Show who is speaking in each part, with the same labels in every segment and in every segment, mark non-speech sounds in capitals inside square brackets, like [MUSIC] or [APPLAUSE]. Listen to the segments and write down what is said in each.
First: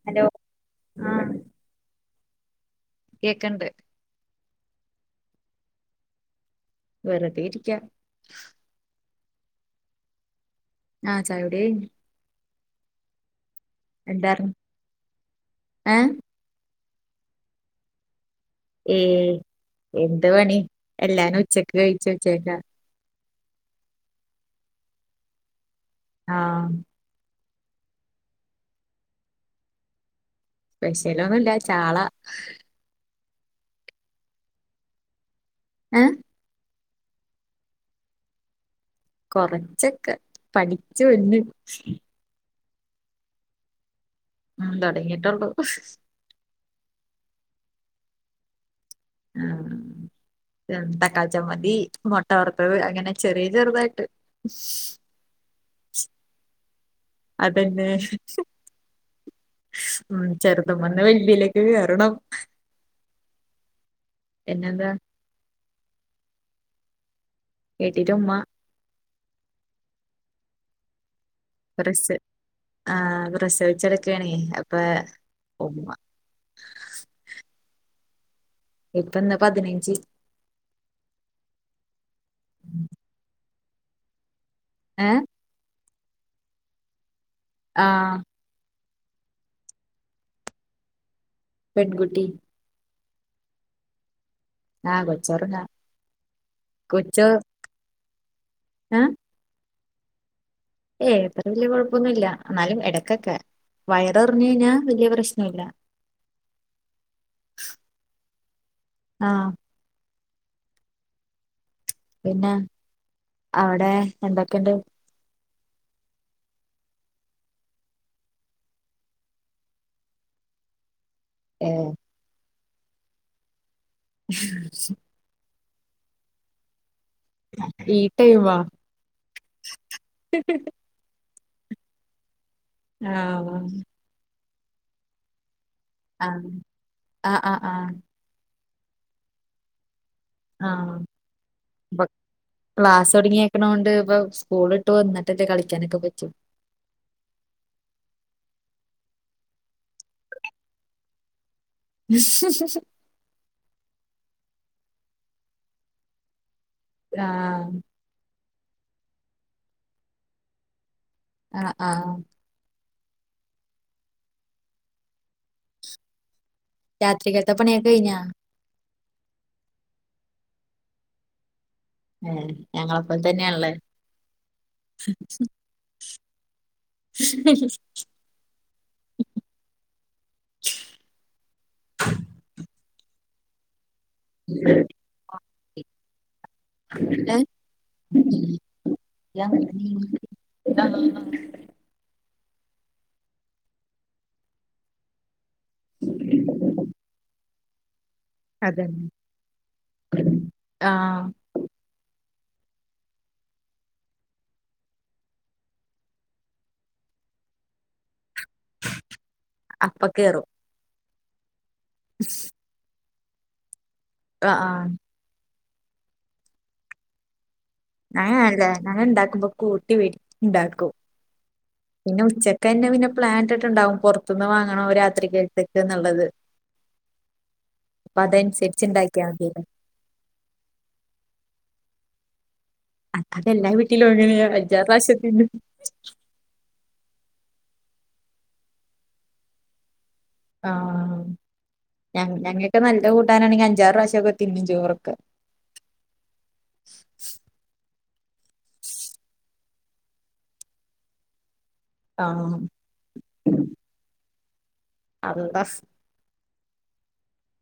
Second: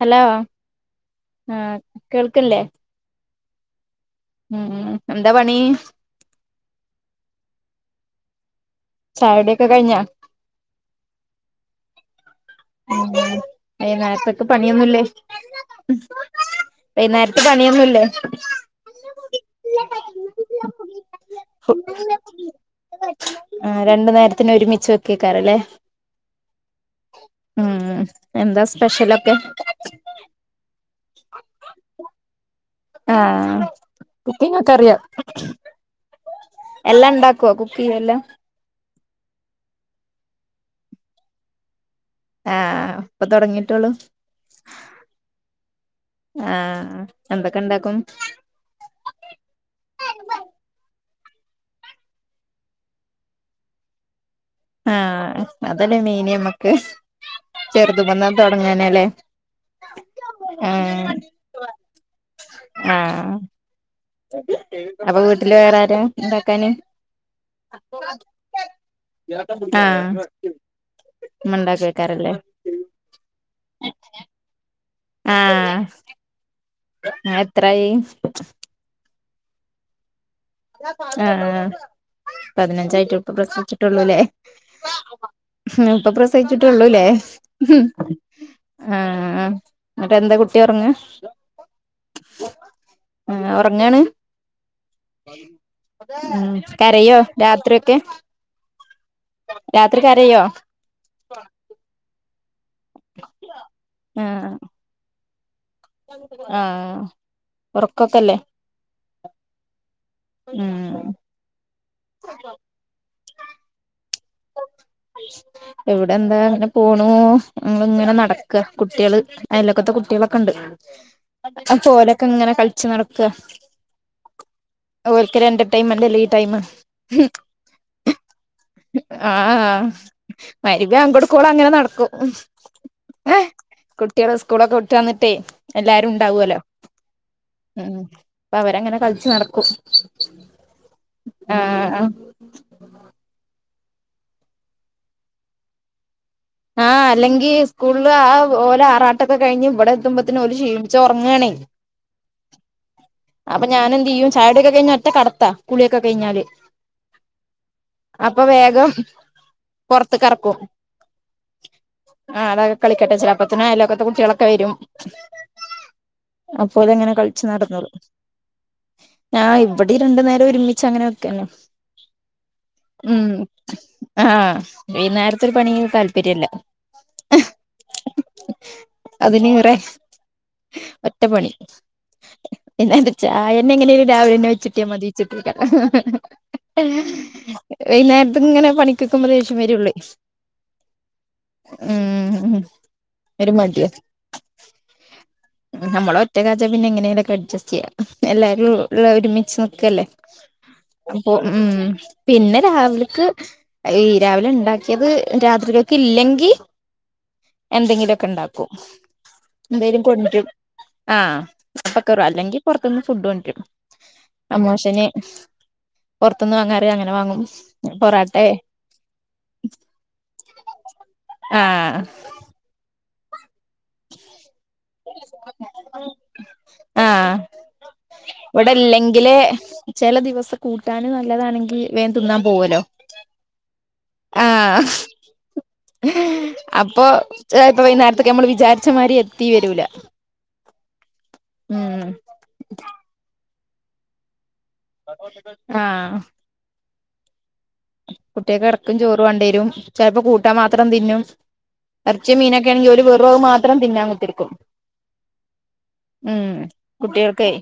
Speaker 1: Hello ആ കേൾക്ക്ണ്ല്ലേ
Speaker 2: കേക്ക്ൺണ്ട്
Speaker 1: ഉം എന്താ പണീ
Speaker 2: വെറുതെ ഇരിക്ക
Speaker 1: ചായുടി ഒക്കെ കഴിഞ്ഞോ
Speaker 2: ആഹ ചായുടി കൈഞ്ഞ്
Speaker 1: ഉ ഈ നേരത്തേക്ക് പണിയൊന്നുംല്ലേ
Speaker 2: ഏഹ്
Speaker 1: വൈന്നേരത്തെ പണിയൊന്നുല്ലേ
Speaker 2: ഏയ് എന്ത് പണി എല്ലാരും ഉച്ചക്ക് കഴിച്ചു വച്ചക്കാ
Speaker 1: ആ രണ്ടു നേരത്തിന് ഒരുമിച്ച് വെക്ക്കാറല്ലേ
Speaker 2: ആഹ
Speaker 1: ഉം എന്താ സ്പെഷ്യലൊക്കെ
Speaker 2: സ്പെഷ്യലൊന്നുല്ല ചാള
Speaker 1: ആഹ കുക്കിങ് ക്കെ അറിയാം
Speaker 2: ആ
Speaker 1: എല്ലാം ഉണ്ടാക്കോ കുക്ക് യ്യ എല്ലാ
Speaker 2: കൊറച്ചൊക്കെ പഠിച്ചു വന്ന്
Speaker 1: ആഹ ഇപ്പൊ തുടങ്ങിട്ടോളൂ
Speaker 2: ഉം തൊടങ്ങിട്ടൊള്ളൂ
Speaker 1: ആഹ എന്തൊക്കെ ഉണ്ടാക്കും
Speaker 2: ആഹ ന്തക്ക ചമ്മതി മുട്ട വറ്ത്തത് അങ്ങനെ ചെറിയ ചെറുതായിട്ട്
Speaker 1: ആഹ അതല്ലേ മൈനി നമ്മക്ക് ചെറുത് വന്നാ തുടങ്ങാനല്ലേ
Speaker 2: ഉ ചെറുതുമ്മന്ന്
Speaker 1: ആഹ്
Speaker 2: വെല്ല്യമ്മലേക്ക് കേയറണം
Speaker 1: ആഹ് അപ്പൊ വീട്ടില് വേറാരാ എണ്ടാക്കാന്
Speaker 2: കേട്ടിട്ടുംമ്മ
Speaker 1: ആഹ
Speaker 2: പ്ര ആഹ പ്രസ്വച്ച്ടുക്കണേ അപ്പൊ
Speaker 1: ആഹ എത്രായി
Speaker 2: ഇപ്പൊന്ന പതിനഞ്ച്
Speaker 1: ആഹ പതിനഞ്ചായിട്ട് ഇപ്പ പ്രശ്നിച്ചിട്ടുള്ളൂല്ലേ
Speaker 2: ഏ
Speaker 1: ഇപ്പ പ്രസ വച്ചിട്ടള്ളൂല്ലേ
Speaker 2: ആഹ്
Speaker 1: ആഹ എന്നിട്ട് എന്താ കുട്ടി ഉറങ്ങ
Speaker 2: പെൺകുട്ടി
Speaker 1: ആ ഉറങ്ങാണ്
Speaker 2: ആഹ് കൊച്ചൊറങ്ങാ
Speaker 1: കരയ്യോ രാത്രി ഒക്കെ
Speaker 2: ആഹ
Speaker 1: രാത്രിക്കരയ്യോ
Speaker 2: ഏ എത്ര വല്യ കുഴപ്പൊന്നുമല്ല എന്നാലും ഇടക്കൊക്കെ വയറി എറിഞ്ഞു കഴിഞ്ഞാൽ വലിയ പ്രശ്നം
Speaker 1: ആഹ ഉറക്കൊക്കല്ലേ
Speaker 2: ആഹ്
Speaker 1: ഉം
Speaker 2: പിന്നെ അവിടെ എന്തൊക്കെയണ്ട്
Speaker 1: എവിടെ എന്താ അങ്ങനെ പോണു ഇങ്ങനെ നടക്കുക കുട്ടികള് അതിലക്കത്തെ കുട്ടികളൊക്കെ ഉണ്ട്
Speaker 2: ഏഹ്
Speaker 1: അപ്പോരൊക്കെ ഇങ്ങനെ കളിച്ചു നടക്ക
Speaker 2: ഹ് ഹ്
Speaker 1: ടൈംന്തല്ല ഈ ടൈം
Speaker 2: ഈ ടൈം വ
Speaker 1: ആഹ മവ്രിബാകൊടുക്കൂളും അങ്ങനെ നടക്കും
Speaker 2: ആഹ
Speaker 1: കുട്ടികള് സ്കൂളൊക്കെ വിട്ട് വന്നിട്ടേ എല്ലാരും
Speaker 2: ആഹ്
Speaker 1: ഉണ്ടാവല്ലോ
Speaker 2: ആഹ് ആഹ്
Speaker 1: ഉ
Speaker 2: ആഹ്
Speaker 1: അപ്പ അവരങ്ങനെ കളിച്ച് നടക്കും
Speaker 2: ആഹ
Speaker 1: ആഹ്
Speaker 2: ക്ലാസ് ഒടങ്ങക്കണണ്ട് ഇ സ്കൂളിട്ട് വന്നിട്ടല്ലേ കളിക്കാനൊക്കെ പറ്റും
Speaker 1: ആഹ് അല്ലെങ്കി സ്കൂളില് ആ ഓലെ ആറാട്ടൊക്കെ കഴിഞ്ഞ് ഇവിടെ എത്തുമ്പോത്തന് ഒരു ക്ഷീണിച്ച ഉറങ്ങണേ
Speaker 2: നി
Speaker 1: അപ്പൊ ഞാനൻ എന്ത് ചെയ്യും ചായകുടി കഴിഞ്ഞാ ഒറ്റകടത്താ കുളിയൊക്കെ കഴിഞ്ഞാല്
Speaker 2: ആഹ
Speaker 1: അപ്പൊ വേഗം പൊറത്ത്ക്ക് ഇറക്കും
Speaker 2: ആഹ ആ്
Speaker 1: കളിക്കട്ടെ ചിലപ്പത്തിന അലോക്കത്തെ കുട്ടികളൊക്കെ വരും അപ്പോ ഓല്ങ്ങനെ കളിച്ചു
Speaker 2: രാത്രിക്കത്തെ പണിയൊക്കെ
Speaker 1: നടന്നളും
Speaker 2: കഴിഞ്ഞാ
Speaker 1: ഞാ ഇവിടെ രണ്ടു നേരം ഒരുമിിച്ച അങ്ങനെ വെക്കന്നെ
Speaker 2: ആ ഞങ്ങളപോലെതന്നെയാണലെ
Speaker 1: ആഹ ഈ നേരത്തെ ഒരു പണി താല്പര്യംല്ല
Speaker 2: [UNINTELLIGIBLE]
Speaker 1: അതിന് കുറെ ഒറ്റപ്പണി എന്നന്താാാ ചായന്നെ എങ്ങനെും രാവിലെ ന്നെ വെച്ചിട്ടിയ മതി വച്ചിട്ടിരിക്ക
Speaker 2: ഏഹ്
Speaker 1: വൈകുന്നേരത്ത ഇങ്ങനെ പണിക്കൊക്കുമ്പോ ദേഷം വരള്ളേ
Speaker 2: ആ
Speaker 1: ഉം വരുമാടിയ നമ്മള ഒറ്റ കാചാ പിന്നെ എങ്ങനെങ്കലൊക്കെ അഡ്സ്റ്റ് ചെയ്യാം എല്ലാരും ഉള്ള
Speaker 2: അതന്നെ
Speaker 1: ഒരുമിച്ച് നക്കല്ലേ
Speaker 2: ആഹ്
Speaker 1: അപ്പൊ ഉം പിന്നെ രാവിലക്ക് ഈ രാവിലെ ഉണ്ടാക്കിയത് രാത്രിരിക്കൊക്കെ ഇല്ലെങ്കിൽ എന്തെങ്കിലുമൊക്കെ ഉണ്ടാക്കും എന്തേലും
Speaker 2: അപ്പ
Speaker 1: കൊണ്ടട്ട്
Speaker 2: കേറും
Speaker 1: ആ് അപ്പക്കറോ അല്ലെങ്കിൽ ഫുഡ് പുറത്തുനിന്ന് കൊണ്ടരും
Speaker 2: ആഹ് ആഹ്
Speaker 1: അമോശന് പുൊറത്തന്ന് വാങ്ങാറിയ അങ്ങനെ വാങ്ങും പൊറാട്ടെ
Speaker 2: ഞങ്ങല്ല ഞങ്ങ ഇണ്ടാക്കുമ്പോ കൂട്ടി വ ഇണ്ടാക്കും
Speaker 1: ആഹ്
Speaker 2: പിന്നെ ഉച്ചക്കന്നെ പിന്നെ പ്ലാന് ണ്ടാാവും പുറത്തുന്ന് വാങ്ങണോ രാത്രികൽത്ത്ക്ക് ന്നുള്ളത്
Speaker 1: ആഹ
Speaker 2: ഇണ്ടാക്കിയാ
Speaker 1: ഇവിടെല്ലെങ്കിലില്
Speaker 2: മതിയല്ലോ
Speaker 1: ചില ദിവസം കൂട്ടാന് നല്ലതാണെങ്കിൽ വേൻ തിന്നാ പോുവുല്ലോ
Speaker 2: അതത എല്ലാ വീട്ടിലും എങ്ങനെയ അഞ്ചാറ് പ്രാവശ്യത്തിന്
Speaker 1: അപ്പൊ വഴിനേേരത്തൊക്ക് നമ്മൾ വിചാരിച്ച മാതിരി എത്തി വരൂല
Speaker 2: ആ...
Speaker 1: ഉം
Speaker 2: ആഹഞ ഞങ്ങൾക്ക് നല്ല കൂട്ടാനാണെങ്കിൽ അഞ്ചാറ് പ്രാവശ്യൊക്കെ തിന്നും ചോറൊക്കെ
Speaker 1: ആഹ കുട്ടിയ്ക് ഇടക്കും ചോറ് വണ്ടിവരും ചിലപ്പോ കൂട്ടാൻ മാത്രം തിന്നും ഇറച്ച
Speaker 2: ആഹ്
Speaker 1: മീനൊക്കെണെങ്കിൽ ഒരു വെറുവ് മാത്രം തിങ്ങാ കുത്തിരിക്കും
Speaker 2: അന്താ
Speaker 1: ഉം കുട്ടികൾക്കയി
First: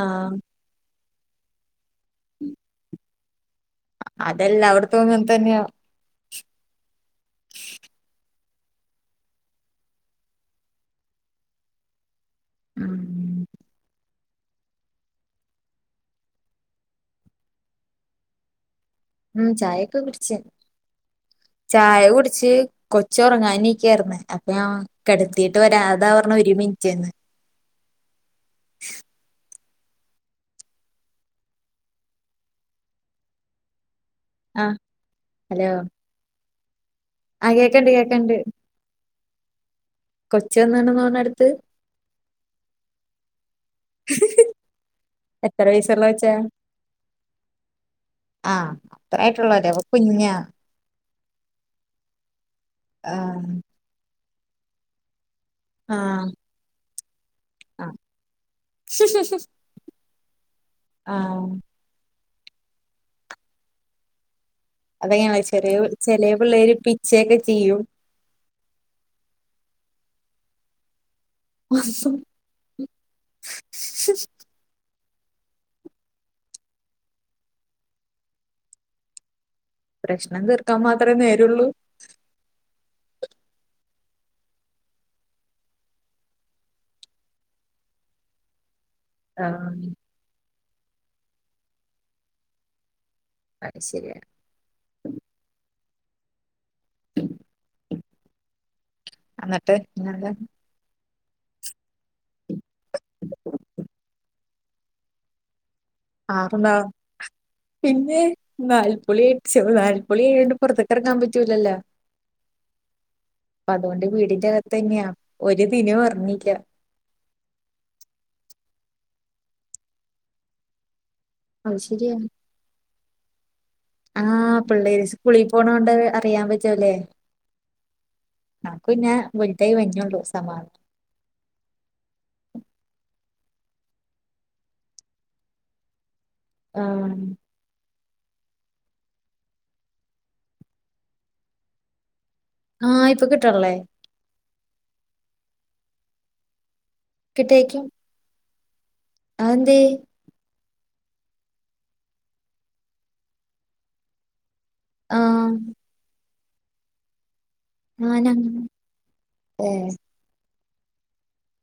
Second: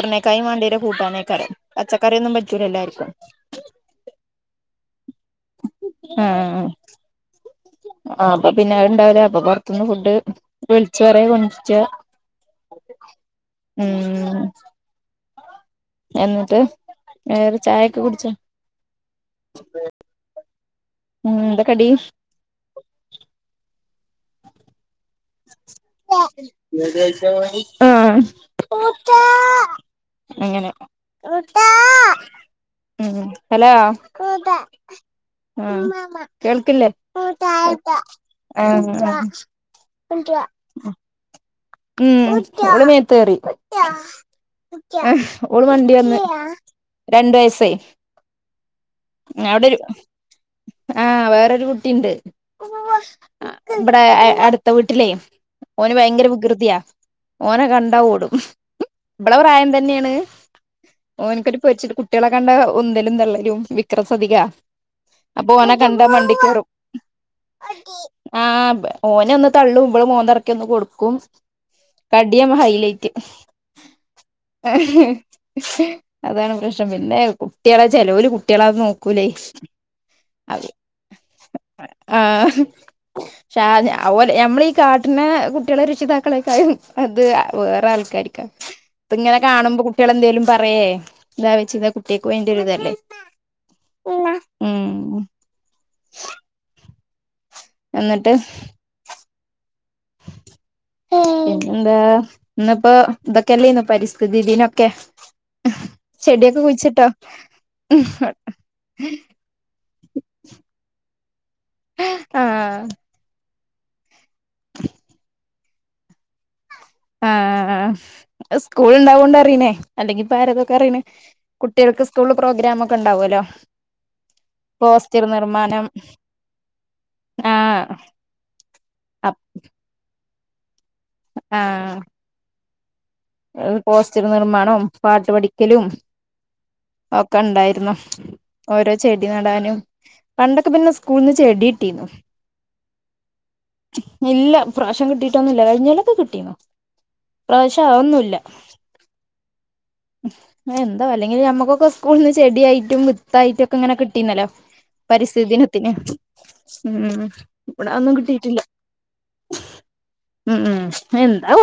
Speaker 2: ആഹ്
Speaker 1: വണ്ടിയരെ കൂട്ടാനേകാരം പച്ചക്കറിയൊന്നും പറ്റൂല എല്ലാർക്കും
Speaker 2: അതെല്ലവിടെതും അങ്ങനെതന്നെയാ
Speaker 1: ആഹ അപ്പ പിന്നെ അത്ണ്ടാവില്ല അപ്പൊ പുറത്തുന്ന് ഫുഡ് വിളിച്ച് പറയ കൊണ്ടിറിച്ചാ
Speaker 2: ഉം
Speaker 1: ഉം എന്നിട്ട് വേറെ ചായയൊക്കെ കുടിച്ച
Speaker 2: ഉം ചായയൊക്കെ കുടച്ച്
Speaker 1: ഉം എന്താ കടി
Speaker 2: ചായ കുടിച്ച് കൊച്ച് ഉറങ്ങൻ ന്ന അപ്പഞാൻ കിടത്തിീട്ട് വരാപറഞ്ഞ അതാപറഞ്ഞ ഒരുമിനിിറ്റന്ന്
Speaker 1: ആഹ [UNINTELLIGIBLE] അങ്ങനെ ഉ ഹലോ [UNINTELLIGIBLE]
Speaker 2: ആഹ് ഹലോ
Speaker 1: [UNINTELLIGIBLE] കേൾക്കില്ലേ ട്ട
Speaker 2: ആ
Speaker 1: ആട്ട
Speaker 2: കേക്കണ്ട്
Speaker 1: [UNINTELLIGIBLE]
Speaker 2: കൊച്ചി വന്നാണ് തോണ അടുത്ത്
Speaker 1: ഉം ഓൾമേത്തറി ഓള്
Speaker 2: എത്ര
Speaker 1: മണ്ടി
Speaker 2: വയസുള്ള
Speaker 1: വന്ന്
Speaker 2: കൊച്ചാ
Speaker 1: രണ്ട് വയസായി
Speaker 2: അത്രായിട്ടുള്ളവര കുഞ്ഞ
Speaker 1: ആഹ വേറൊരു കുട്ടിയണ്ട്
Speaker 2: ആഹ്
Speaker 1: ഇവിടെ അടുത്ത വീട്ടിലേ ഓന് ഭയങ്കര
Speaker 2: ആഹ്
Speaker 1: വികൃതിയാ ഓനെ
Speaker 2: ആഹ്
Speaker 1: കണ്ടാ ഓടും ഇവളുടെ പ്രായം തന്നെയാണ്
Speaker 2: ആഹ്
Speaker 1: ഒന്നക്കൊരു പരിച്ച കുട്ടികളെ കണ്ട ഒന്തലും തള്ളും വിക്ര സതിക
Speaker 2: അതങ്ങനെയ
Speaker 1: അപ്പൊ
Speaker 2: ചെറിയ
Speaker 1: ഓനെ കണ്ട
Speaker 2: ചെല
Speaker 1: വണ്ടിക്കൂറും
Speaker 2: പിള്ളേര് പിച്ചയൊക്കെ ചെയ്യും
Speaker 1: ആ ഓന ഒന്ന് തള്ള വിളും വന്ന ഒ കൊടുക്കും കടിയ ഹൈലൈറ്റ് അതാണ് പ്രശ്നം പിന്നെ കുട്ടികളെ ചെിലവൽ കുട്ടികളന്ന് നോക്കൂലേ
Speaker 2: പ്രശ്നം
Speaker 1: അത്
Speaker 2: തീർക്കാൻ മാത്രമേ നേരള്ളൂ.
Speaker 1: [INAUDIBLE] ക്ഷ നമ്മളീ ഈ കാട്ടിന്ന കുട്ടികളെ രക്ഷിതാക്കളേക്കായും അത് വേറെ ആൾക്കാർരിക്കാണ് ഇപ്പൊ ഇങ്ങനെ കാണുമ്പോ
Speaker 2: ആഹ്
Speaker 1: കുട്ടികൾ എന്തേലും പറയേ എതാ വെച്ചത കുട്ടികക്ക് വേണ്ടിയ ഇതല്ലേ
Speaker 2: അത് ശരിയ ഉ
Speaker 1: എന്നിട്ട്
Speaker 2: [UNINTELLIGIBLE]
Speaker 1: എന്താ ഇന്നപ്പൊ ഇതൊക്കെല്ലന്ന പരിസ്ഥിതി ദീനൊക്കെ ചെടിയൊക്കെ
Speaker 2: ആറന്താ
Speaker 1: കുഴിച്ചിട്ടോ
Speaker 2: പിന്നെ നാൽപ്പൊളി അടിച്ചു നാൽപ്പൊളി എഴണ്ട് പുറത്തക്കറക്കാൻ പറ്റു പറ്റുലല്ല
Speaker 1: ആഹ്
Speaker 2: അപ്പ അതുകൊണ്ട് വീടിന്റെ അകത്ത് തന്നെയാ ഒരു ദിനം ഒർണില്ല
Speaker 1: ആ സ്കൂള ഇണ്ടാവൊണ്ട് അറിയനേ അല്ലെങ്കിപ്പ ആരെതൊക്കെ അറിയനേ
Speaker 2: അത്
Speaker 1: കുട്ടികൾക്ക് സ്കൂള് പ്രോഗ്രാാം ഒക്കെ ഉണ്ടാവല്ലോ
Speaker 2: ആഹ പിള്ളേ പുളി പോണോണ്ട് അറിയാൻ പറ്റൂല്ലേ
Speaker 1: ആഹ്
Speaker 2: നക്ക് ന്ന വെലിട്ടായി വഞ്ഞള്ളൂ സമാനം
Speaker 1: ആഹ പോസ്റ്റർ നിർമമാണംവും പാട്ട് പഠിക്കലും
Speaker 2: ആഹ്
Speaker 1: ഒക്കെ ഉണ്ടായിരുന്നു ഓരോ ചെടി നടാനും പണ്ടൊക്കെ പിന്നെ സ്കൂളന്ന് ചെടി കിട്ടീന്നു
Speaker 2: ആഹ ഇപ്പൊ കിട്ടള്ളേ
Speaker 1: പ്രാവശ്യം കിട്ടീട്ടൊ ഒന്നുമില്ല കഴിഞ്ഞാലക്കെ കിട്ടീന്നു പ്രാവശ്യ ഒന്നുമല്ല
Speaker 2: അന്തേ
Speaker 1: എന്താ അല്ലെങ്കിൽ നമ്മക്കൊക്കെ സ്കൂള നിന്ന് ചെടിയായിട്ടും വിത്തായിട്ടുംക്കെ ഇങ്ങനെ കിട്ടീുന്നല്ലോ പരിസ്ഥിതി
Speaker 2: ആഹ്
Speaker 1: ദിനത്തനെ ഉം ഇവിടെ അതൊന്നും കിട്ടിയിട്ടില്ല
Speaker 2: [UNINTELLIGIBLE]
Speaker 1: ഉം ഉ എന്താ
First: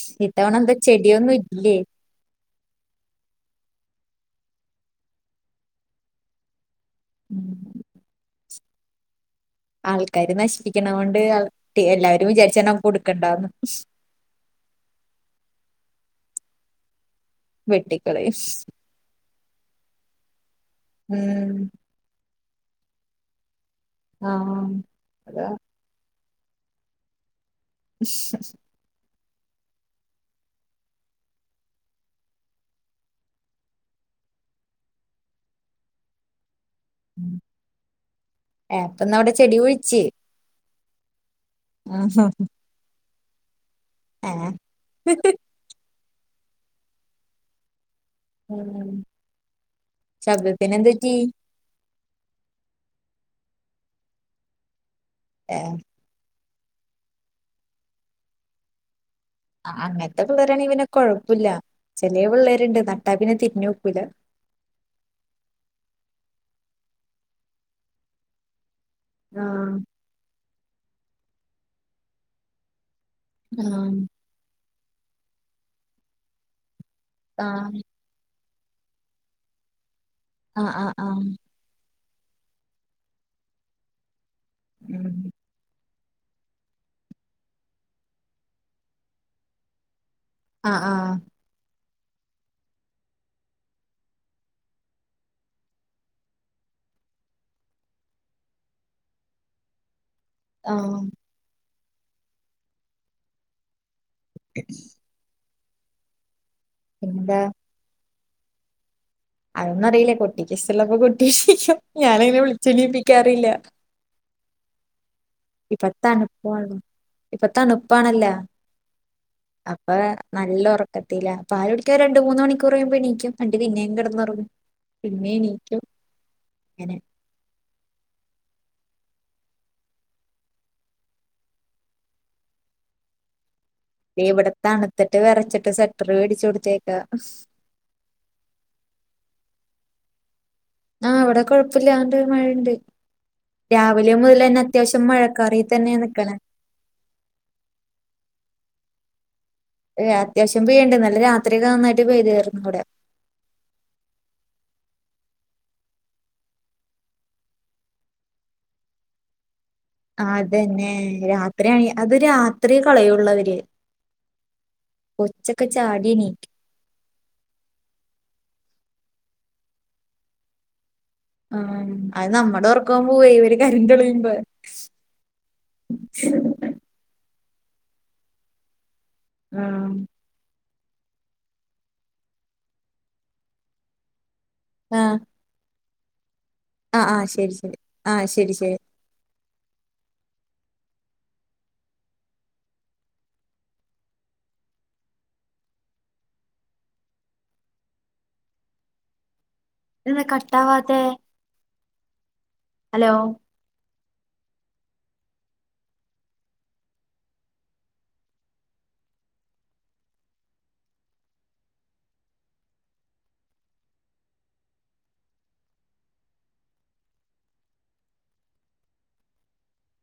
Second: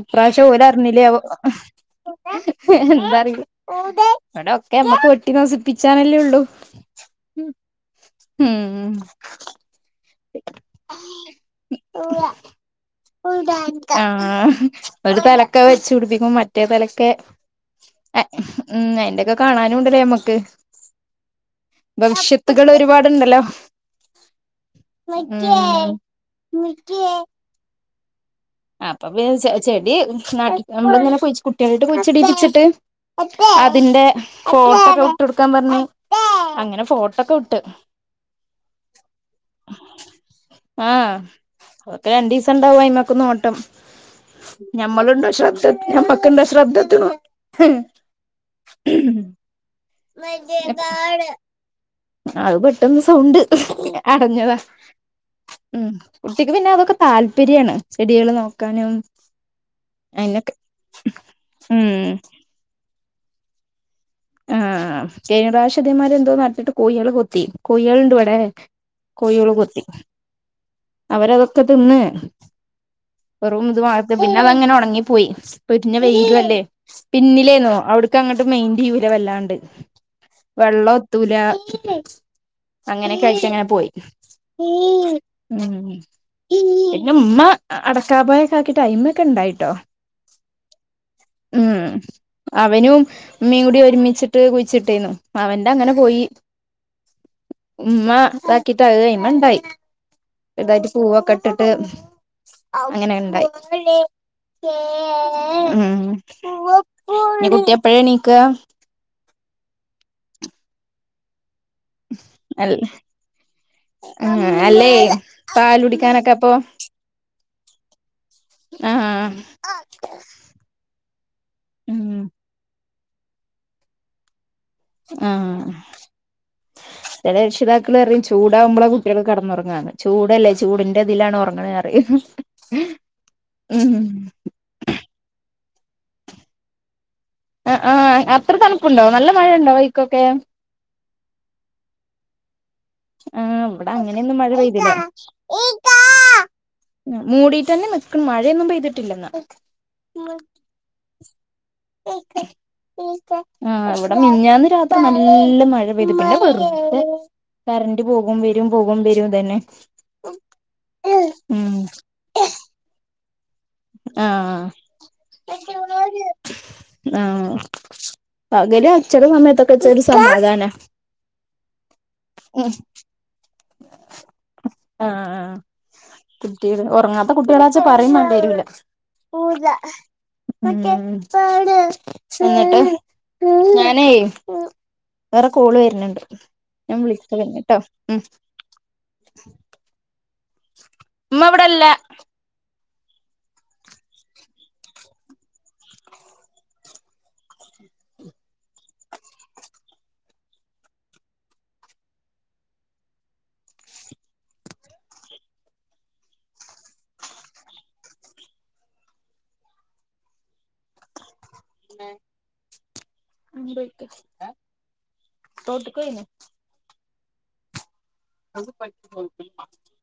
Speaker 1: ഇപ്രാവശ്യ
Speaker 2: ഇത്തവണ
Speaker 1: പോല
Speaker 2: എന്താ
Speaker 1: അറിഞ്ഞില്ലേവോ
Speaker 2: ചെടിയൊന്നും ഇല്ലേ
Speaker 1: എന്താറ ഇവിടൊക്കെ നമ്മക്ക് വട്ടി നസിപ്പിച്ചാനല്ലേ ഉള്ളു
Speaker 2: ഉം
Speaker 1: ഹം
Speaker 2: ആൾക്കാരാര് നശിപ്പിക്കണ കൊണ്ട് എല്ലാവരും വിചാരിച്ചാ നമക്ക് കൊടുക്കണ്ടാവന്ന്
Speaker 1: ആഹ് ഒരു തലക്കെ വെച്ചു പിടിപ്പിക്കും മറ്റേ തലക്കെ
Speaker 2: വെട്ടിക്കളയും
Speaker 1: ഉ അയിന്റെൊക്കെ കാണാനുണ്ടല്ലേ നമ്മക്ക്
Speaker 2: ഉം
Speaker 1: കുത്തുകൾ ഒരുപാടുണ്ടല്ലോ
Speaker 2: ആഹ
Speaker 1: [UNINTELLIGIBLE]
Speaker 2: [UNINTELLIGIBLE]
Speaker 1: അപ്പൊെ ചെടി നട്ട നമ്മളന്നെ കുട്ടികളായിട്ട് കുഴിച്ചിടീപി ച്ചിട്ട് അതിന്റെ ഫോട്ടോ ഒക്കെ വിട്ട് കൊടുക്കാൻ പറഞ്ഞു അങ്ങനെ ഫോട്ടോക്കെ വിട്ട്
Speaker 2: ഏഹ് അപ്പൊന്നവിടെ ചെടി കുഴിച്ച്
Speaker 1: ആഹ് അതൊക്കെ രണ്ടു ദിവസം ഉണ്ടാവും ആയിമ്മേക്ക് നോട്ടം
Speaker 2: ആഹ്
Speaker 1: ഞമ്മളുണ്ടോ ശ്രദ്ധ ഞമ്മക്കുണ്ടോ ശ്രദ്ധത്ത് നോക്കാൻ
Speaker 2: ഉം ശബ്ദത്തിന് എന്ത് പറ്റി
Speaker 1: [INAUDIBLE] അത് പെട്ടെന്ന് സൗണ്ട് അടഞ്ഞതാ
Speaker 2: ഏഹ്
Speaker 1: ഉം ചേച്ചിക്ക് പിന്നെ അതൊക്കെ താല്പര്യമാണ് ചെടികള് നോക്കാനും
Speaker 2: ആഹ് അങ്ങനത്തെ
Speaker 1: അയിനൊക്കെ
Speaker 2: പിള്ളേരാണെ പിന്നെ കൊഴപ്പമില്ല
Speaker 1: ഉം
Speaker 2: ചെലേ പിള്ളേരുണ്ട് നട്ടാ പിന്നെ തിരിഞ്ഞു നോക്കൂല
Speaker 1: ആഹ് കഴിഞ്ഞ പ്രാവശ്യം ഇതേ മാതിരി എന്തോ നട്ടിട്ട് കോയികള് കൊത്തി കോയികളുണ്ട് ഇവിടെ കോഴികള്
Speaker 2: ആഹ്
Speaker 1: കൊത്തി അവരതൊക്കെ തിന്ന് കൊറും ഇത് മാത്ത് പിന്നെ അതങ്ങനെ ഉണങ്ങിപ്പോയി പൊരിഞ്ഞ വെയിലുവല്ലേ പിന്നിലേന്നോ
Speaker 2: ആഹ്
Speaker 1: അവിടക്ക് അങ്ങോട്ട് മെയിന്റെ ചെയ്യൂല വല്ലാണ്ട്
Speaker 2: ആഹ് ആഹ്
Speaker 1: വെള്ളം
Speaker 2: ആഹ് ആഹ്
Speaker 1: ഒത്തൂല അങ്ങനെയൊക്കെ അഴിച്ച് അങ്ങനെ പോയി
Speaker 2: ഉം
Speaker 1: ഉം പിന്നുമ്മാ അടക്കാ പോയക്കെ ആക്കിട്ട് അയിമ്മേ ഒക്കെ ഉണ്ടായിട്ടോ
Speaker 2: ആഹ് ആഹ്
Speaker 1: അവനും മീൻകൂടി ഒരു ഒരുമിച്ചിട്ട് കുഴിച്ചിട്ടേനു അവന്റെ അങ്ങനെ പോയി ഉമ്മ ഇത് ആക്കിട്ട് അയ്മേ ണ്ടായി വലുതായിട്ട്
Speaker 2: ആഹ്
Speaker 1: പൂവൊക്കെ ഇട്ടിട്ട് അങ്ങനെ ഇണ്ടായി ഉം
Speaker 2: പിന്നെന്താ
Speaker 1: ഇനി കുട്ടിയെപ്പഴാ എണീക്കാ
Speaker 2: അതൊന്നും അറിയില്ല കുട്ടിക്ക് ഇസ്ടമുള്ളപ്പോ കുട്ടി ഞാനങ്ങനെ വിളിച്ചെണീപ്പിക്കാറില്ല
Speaker 1: ആ അല്ലേ പാല് കുടിക്കാനൊക്കെ അപ്പൊ
Speaker 2: ഇപ്പം തണുപ്പാണല്ലോ
Speaker 1: ആഹ്
Speaker 2: അപ്പൊ നല്ല ഉറക്കത്തിലാ പാല് കുടിക്കാൻ
Speaker 1: ഉം
Speaker 2: രണ്ട് മൂന്ന് മണിക്കൂറ് കഴിയുമ്പം എണീക്കും എന്നിട്ട് പിന്നേയും കിടന്നുറങ്ങും പിന്നെ
Speaker 1: ആ
Speaker 2: എണീക്കും അങ്ങനെ
Speaker 1: ചില രക്ഷിതാക്കൾ പറയും ചൂടാവുമ്പളാ കുട്ടികളൊക്കെ കിടന്നുറങ്ങാന്ന് ചൂടല്ലേ ചൂടിന്റെ ഇതിലാണ് ഉറങ്ങണേന്ന് പറയും ഉം
Speaker 2: ഇവിടെ തണുത്തിട്ട് വിറച്ചിട്ട് സ്വെറ്ററ് മേടിച്ചു കൊടുത്തേക്കാ
Speaker 1: ആ ആ അത്ര തണുപ്പുണ്ടോ നല്ല മഴ ഉണ്ടോ വൈക്കൊക്കെ
Speaker 2: ആ ഇവിടെ കുഴപ്പല്ലാണ്ട് മഴയുണ്ട്
Speaker 1: ആ ഇവിടെ
Speaker 2: രാവിലെ
Speaker 1: അങ്ങനെയൊന്നും
Speaker 2: മുതൽ
Speaker 1: മഴ
Speaker 2: തന്നെ
Speaker 1: പെയ്തില്ല
Speaker 2: അത്യാവശ്യം മഴക്കാറി തന്നെയാ നിക്കണെ
Speaker 1: ഉം മൂടിയിട്ട് തന്നെ നിൽക്കും മഴയൊന്നും പെയ്തിട്ടില്ലിന്ന്
Speaker 2: ഏ അത്യാവശ്യം പെയ്യുണ്ട് ഇന്നലെ രാത്രിയൊക്കെ നന്നായിട്ട് പെയ്തീർന്നു ഇവിടെ
Speaker 1: ആ ഇവിടെ മിനിഞ്ഞാന്ന് രാത്രി നല്ല നല്ല മഴ പെയ്തിട്ട് [UNINTELLIGIBLE] കറന്റ് പോകും വരും പോകും വരും ഇതന്നെ
Speaker 2: അതന്നെ രാത്രി
Speaker 1: ഉം
Speaker 2: ആണെ അത് രാത്രിയെ കളയുള്ളവര്
Speaker 1: ആ
Speaker 2: കൊച്ചൊക്കെ ചാടി എണീക്കും
Speaker 1: ആ പകല് ചെല സമയത്തൊക്കെ വച്ചാ ഒരു സമാധാനാ
Speaker 2: ആ അത് നമ്മുടെ ഉറക്കോം പോവേ ഇവര് കറന്റ്‌ കളയുമ്പം
Speaker 1: ആ ആ കുട്ടി ഉറങ്ങാത്ത കുട്ടികളാച്ചാ പറയുംവേണ്ടി വരൂല [INAUDIBLE]
Speaker 2: ആഹ്
Speaker 1: എന്നിട്ട് ഞാനെ
Speaker 2: ആഹ്
Speaker 1: വേറെ കോള് വരുന്നുണ്ട് ഞാൻ
Speaker 2: ആഹ് ആഹ് ശരി
Speaker 1: വിളിക്കലുണ്ട് ട്ടോ
Speaker 2: ശരി
Speaker 1: ഉം
Speaker 2: ആഹ് ശരി ശരി
Speaker 1: ഉമ്മവിടെല്ല
Speaker 2: എന്താ കട്ടാവാത്തെ ഹലോ
Speaker 1: ഉം [UNINTELLIGIBLE] അത് [UNINTELLIGIBLE]